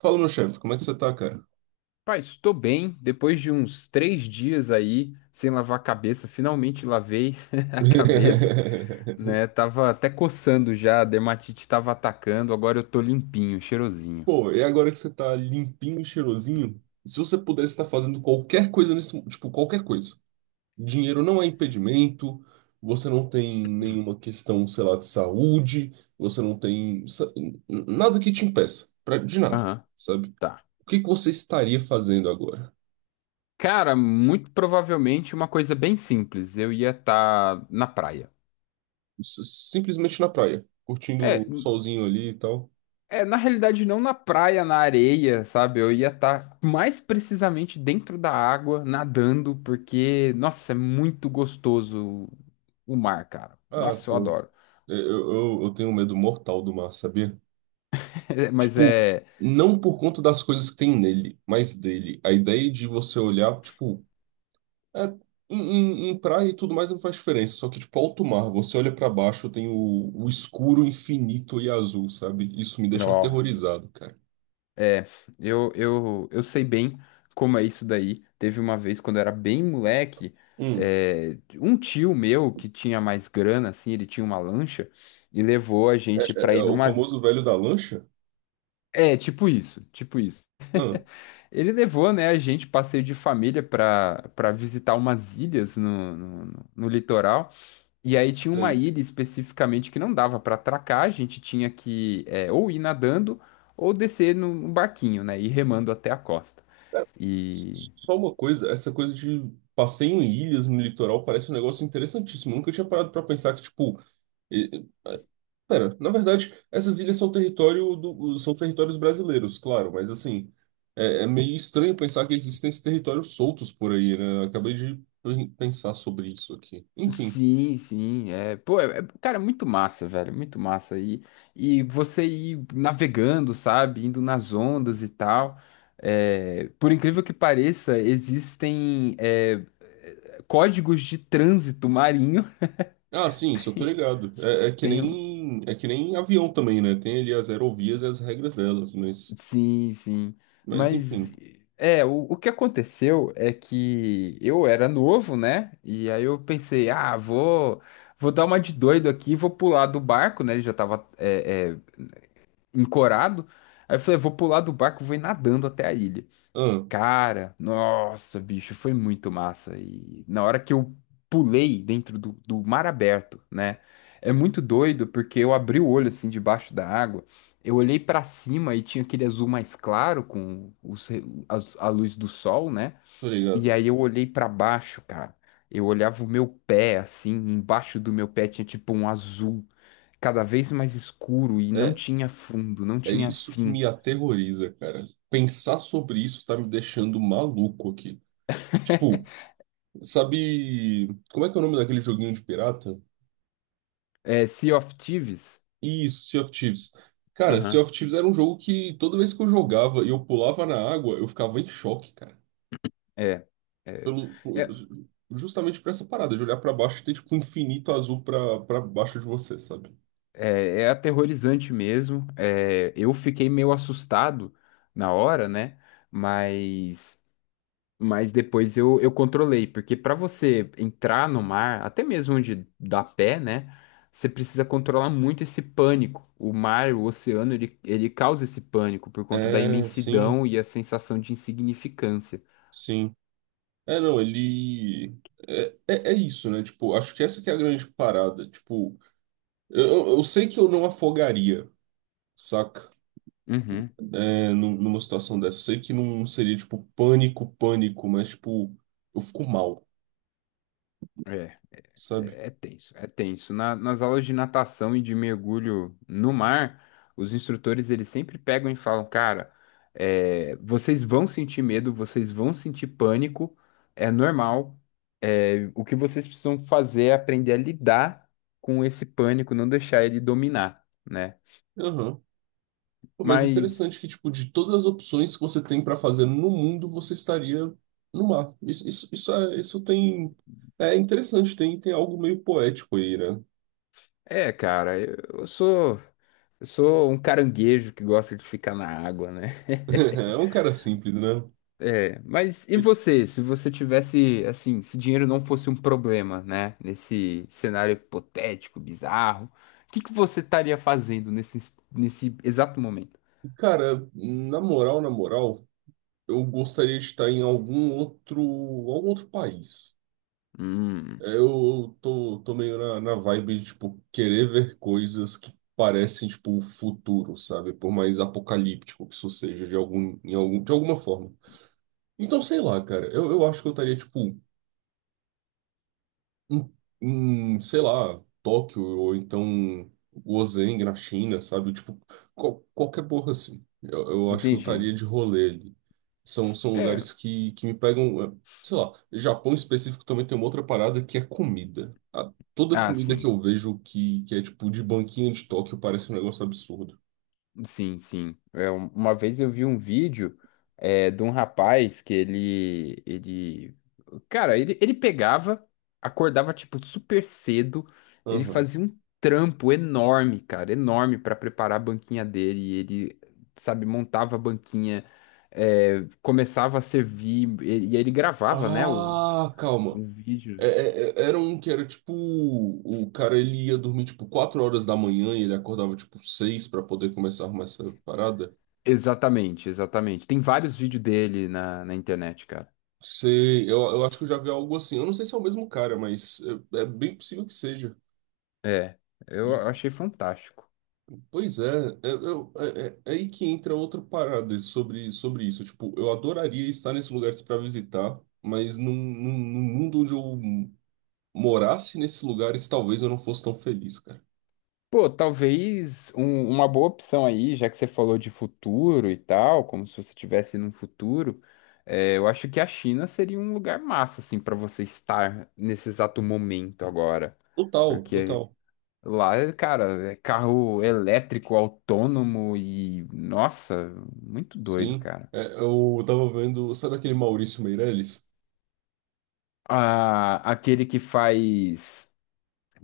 Fala, meu chefe, como é que você tá, cara? Pai, estou bem. Depois de uns três dias aí sem lavar a cabeça, finalmente lavei a cabeça, né? Tava até coçando já, a dermatite tava atacando, agora eu tô limpinho, cheirosinho. Pô, e agora que você tá limpinho e cheirosinho, se você pudesse estar fazendo qualquer coisa nesse mundo, tipo, qualquer coisa. Dinheiro não é impedimento, você não tem nenhuma questão, sei lá, de saúde, você não tem nada que te impeça, de nada, Aham, sabe? tá. O que que você estaria fazendo agora? Cara, muito provavelmente uma coisa bem simples. Eu ia estar na praia. S- Simplesmente na praia, É, curtindo o solzinho ali e tal. é, na realidade, não na praia, na areia, sabe? Eu ia estar mais precisamente dentro da água, nadando, porque, nossa, é muito gostoso o mar, cara. Ah, Nossa, eu pô, adoro. eu tenho um medo mortal do mar, sabia? É, mas Tipo, é. não por conta das coisas que tem nele, mas dele. A ideia de você olhar, tipo, é, em, em praia e tudo mais não faz diferença. Só que, tipo, alto mar, você olha pra baixo, tem o escuro infinito e azul, sabe? Isso me deixa Nossa. aterrorizado, cara. É, eu sei bem como é isso daí. Teve uma vez, quando eu era bem moleque, Hum, um tio meu que tinha mais grana, assim, ele tinha uma lancha e levou a é, gente pra é ir o numas. famoso velho da lancha? É, tipo isso, tipo isso. Ah, Ele levou, né, a gente, passeio de família, para visitar umas ilhas no litoral. E aí tinha uma sei. ilha especificamente que não dava para atracar, a gente tinha que é, ou ir nadando ou descer num barquinho, né, e ir remando até a costa. Cara, E. s- só uma coisa, essa coisa de passeio em ilhas no litoral parece um negócio interessantíssimo. Eu nunca tinha parado pra pensar que, tipo. Pera, na verdade, essas ilhas são território do, são territórios brasileiros, claro, mas assim, é, é meio estranho pensar que existem esses territórios soltos por aí, né? Eu acabei de pensar sobre isso aqui. Enfim. Sim, sim, é, pô, é, é- cara, é muito massa, velho, muito massa, e você ir navegando, sabe, indo nas ondas e tal. É, por incrível que pareça, existem códigos de trânsito marinho. Ah, sim, isso eu tô ligado. É, Tenho. É que nem avião também, né? Tem ali as aerovias e as regras delas, Sim, sim. mas Mas enfim. é, o que aconteceu é que eu era novo, né? E aí eu pensei, ah, vou, vou dar uma de doido aqui, vou pular do barco, né? Ele já tava encorado. Aí eu falei, vou pular do barco, vou ir nadando até a ilha. Ah, Cara, nossa, bicho, foi muito massa. E na hora que eu pulei dentro do mar aberto, né? É muito doido porque eu abri o olho assim debaixo da água. Eu olhei pra cima e tinha aquele azul mais claro com os, re- as- a, luz do sol, né? tô E ligado. aí eu olhei pra baixo, cara. Eu olhava o meu pé assim, embaixo do meu pé tinha tipo um azul cada vez mais escuro e não É, tinha fundo, não é tinha isso que fim. me aterroriza, cara. Pensar sobre isso tá me deixando maluco aqui. Tipo, sabe, como é que é o nome daquele joguinho de pirata? É Sea of Thieves. Isso, Sea of Thieves. Cara, Sea of Thieves era um jogo que toda vez que eu jogava e eu pulava na água, eu ficava em choque, cara. É, é, Pelo, por- é, justamente por essa parada, de olhar pra baixo e ter tipo um infinito azul pra, pra baixo de você, sabe? é, é aterrorizante mesmo. É, eu fiquei meio assustado na hora, né? Mas, mas depois eu controlei, porque para você entrar no mar, até mesmo onde dá pé, né? Você precisa controlar muito esse pânico. O mar, o oceano, ele causa esse pânico por conta da É, sim, imensidão e a sensação de insignificância. sim. É, não, ele. É, é, é isso, né? Tipo, acho que essa que é a grande parada. Tipo, eu sei que eu não afogaria, saca? Uhum. É, numa situação dessa. Eu sei que não seria, tipo, pânico, pânico, mas, tipo, eu fico mal, É. sabe? É é tenso, é tenso. Na- nas aulas de natação e de mergulho no mar, os instrutores eles sempre pegam e falam, cara, vocês vão sentir medo, vocês vão sentir pânico, é normal. É, o que vocês precisam fazer é aprender a lidar com esse pânico, não deixar ele dominar, né? Aham. Pô, mas Mas interessante que, tipo, de todas as opções que você tem pra fazer no mundo, você estaria no mar. Isso, é, isso tem... É interessante, tem, tem algo meio poético aí, né? é, cara, eu sou um caranguejo que gosta de ficar na água, né? É um cara simples, né? É, mas e E, tipo, você, se você tivesse, assim, se dinheiro não fosse um problema, né, nesse cenário hipotético, bizarro, o que que você estaria fazendo nesse, nesse exato momento? cara, na moral, eu gostaria de estar em algum outro país. Hum, É, eu tô, tô meio na, na vibe de, tipo, querer ver coisas que parecem, tipo, o futuro, sabe? Por mais apocalíptico que isso seja, de algum, em algum, de alguma forma. Então, sei lá, cara, eu acho que eu estaria, tipo, em, em, sei lá, Tóquio ou então Gozheng na China, sabe? Tipo, qualquer porra assim. Eu acho que eu estaria entendi. de rolê ali. São, são É, lugares que me pegam, sei lá. Japão em específico também tem uma outra parada que é comida. Toda ah, comida que sim. eu vejo que é tipo de banquinha de Tóquio parece um negócio absurdo. Sim, sim. É, um- uma vez eu vi um vídeo de um rapaz que ele, cara, ele pegava, acordava tipo super cedo, ele Aham. fazia um trampo enorme, cara, enorme pra preparar a banquinha dele. E ele, sabe, montava a banquinha, começava a servir e aí ele gravava, né, Ah, calma. o É, vídeo. é, é, era um que era tipo. O cara ele ia dormir tipo 4 horas da manhã e ele acordava tipo 6 pra poder começar a arrumar essa parada. Exatamente, exatamente. Tem vários vídeos dele na internet, cara. Sei, eu acho que eu já vi algo assim. Eu não sei se é o mesmo cara, mas é, é bem possível que seja. É, E, eu achei fantástico. pois é, é, é aí que entra outra parada sobre, sobre isso. Tipo, eu adoraria estar nesses lugares para visitar, mas num mundo onde eu morasse nesses lugares, talvez eu não fosse tão feliz, cara. Pô, talvez um- uma boa opção aí, já que você falou de futuro e tal, como se você estivesse num futuro, é, eu acho que a China seria um lugar massa, assim, para você estar nesse exato momento agora. Total, Porque total. lá, é, cara, é carro elétrico, autônomo e, nossa, muito doido, Sim. cara. É, eu tava vendo, sabe aquele Maurício Meirelles? Ah, aquele que faz.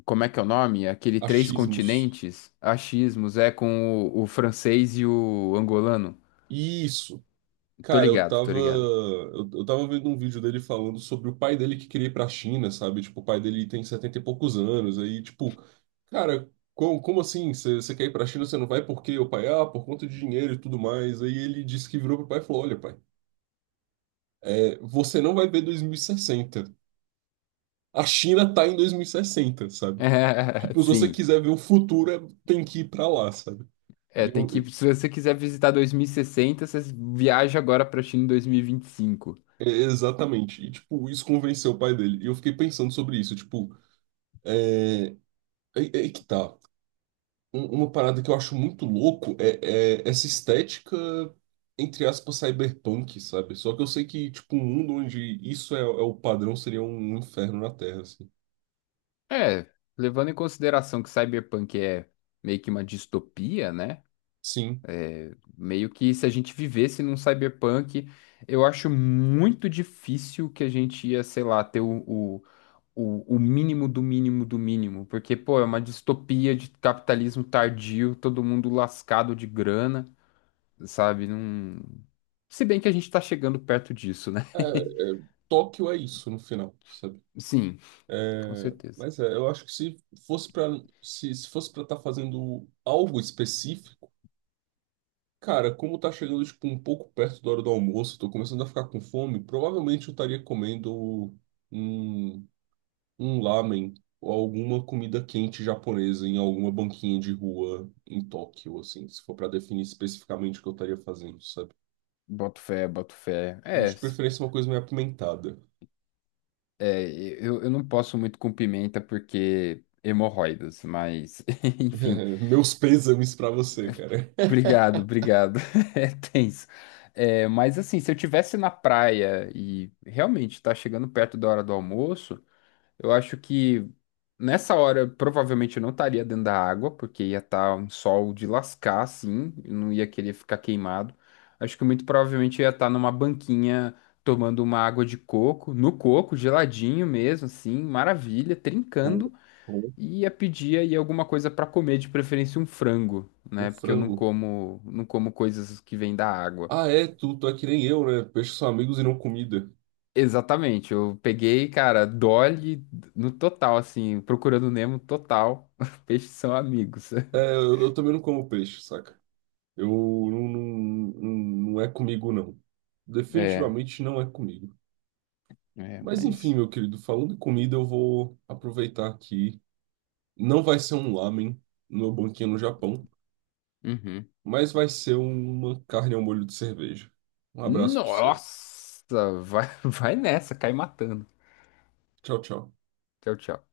Como é que é o nome? Aquele Três Achismos. Continentes, achismos, é com o francês e o angolano. Isso. Tô Cara, ligado, tô ligado. Eu tava vendo um vídeo dele falando sobre o pai dele que queria ir pra China, sabe? Tipo, o pai dele tem 70 e poucos anos, aí, tipo, cara, como, como assim? Você quer ir pra China, você não vai por quê? O pai, ah, por conta de dinheiro e tudo mais. Aí ele disse que virou pro pai e falou: Olha, pai, é, você não vai ver 2060. A China tá em 2060, sabe? Tipo, se você Sim. quiser ver o futuro, tem que ir pra lá, sabe? É, E tem eu, que, se você quiser visitar 2060, você viaja agora pra China em 2025. é, exatamente. E, tipo, isso convenceu o pai dele. E eu fiquei pensando sobre isso. Tipo, é, é, é que tá. Uma parada que eu acho muito louco é, é essa estética, entre aspas, cyberpunk, sabe? Só que eu sei que, tipo, um mundo onde isso é, é o padrão seria um inferno na Terra, assim. É, levando em consideração que Cyberpunk é meio que uma distopia, né? Sim. Meio que se a gente vivesse num Cyberpunk, eu acho muito difícil que a gente ia, sei lá, ter o mínimo do mínimo do mínimo. Porque, pô, é uma distopia de capitalismo tardio, todo mundo lascado de grana. Sabe? Não... Se bem que a gente tá chegando perto disso, né? É, é, Tóquio é isso, no final, sabe? Sim, com É, certeza. mas é, eu acho que se fosse para se, se fosse para estar fazendo algo específico, cara, como tá chegando tipo um pouco perto da hora do almoço, tô começando a ficar com fome, provavelmente eu estaria comendo um, um lamen ou alguma comida quente japonesa em alguma banquinha de rua em Tóquio, assim, se for para definir especificamente o que eu estaria fazendo, sabe? Boto fé, boto fé. É, De s- preferência uma coisa meio apimentada. é eu não posso muito com pimenta porque hemorroidas, mas enfim. Meus pêsames para você, cara. Obrigado, obrigado. É tenso. É, mas assim, se eu tivesse na praia e realmente tá chegando perto da hora do almoço. Eu acho que nessa hora provavelmente eu não estaria dentro da água, porque ia estar um sol de lascar, assim, eu não ia querer ficar queimado. Acho que muito provavelmente eu ia estar numa banquinha tomando uma água de coco, no coco, geladinho mesmo, assim, maravilha, Bom, trincando, bom. e ia pedir aí alguma coisa para comer, de preferência um frango, Um né? Porque eu não frango. como, não como coisas que vêm da água. Ah, é, tu, tu é que nem eu, né? Peixes são amigos e não comida. Exatamente, eu peguei, cara, Dolly no total, assim, procurando Nemo total. Peixes são amigos. É, eu também não como peixe, saca? Eu não, não, não, não é comigo, não. É, Definitivamente não é comigo. é, Mas enfim, mas. meu querido, falando em comida, eu vou aproveitar que não vai ser um lamen no meu banquinho no Japão, Uhum. mas vai ser uma carne ao molho de cerveja. Um abraço pra você. Nossa! Vai, vai nessa, cai matando. Tchau, tchau. Tchau, tchau.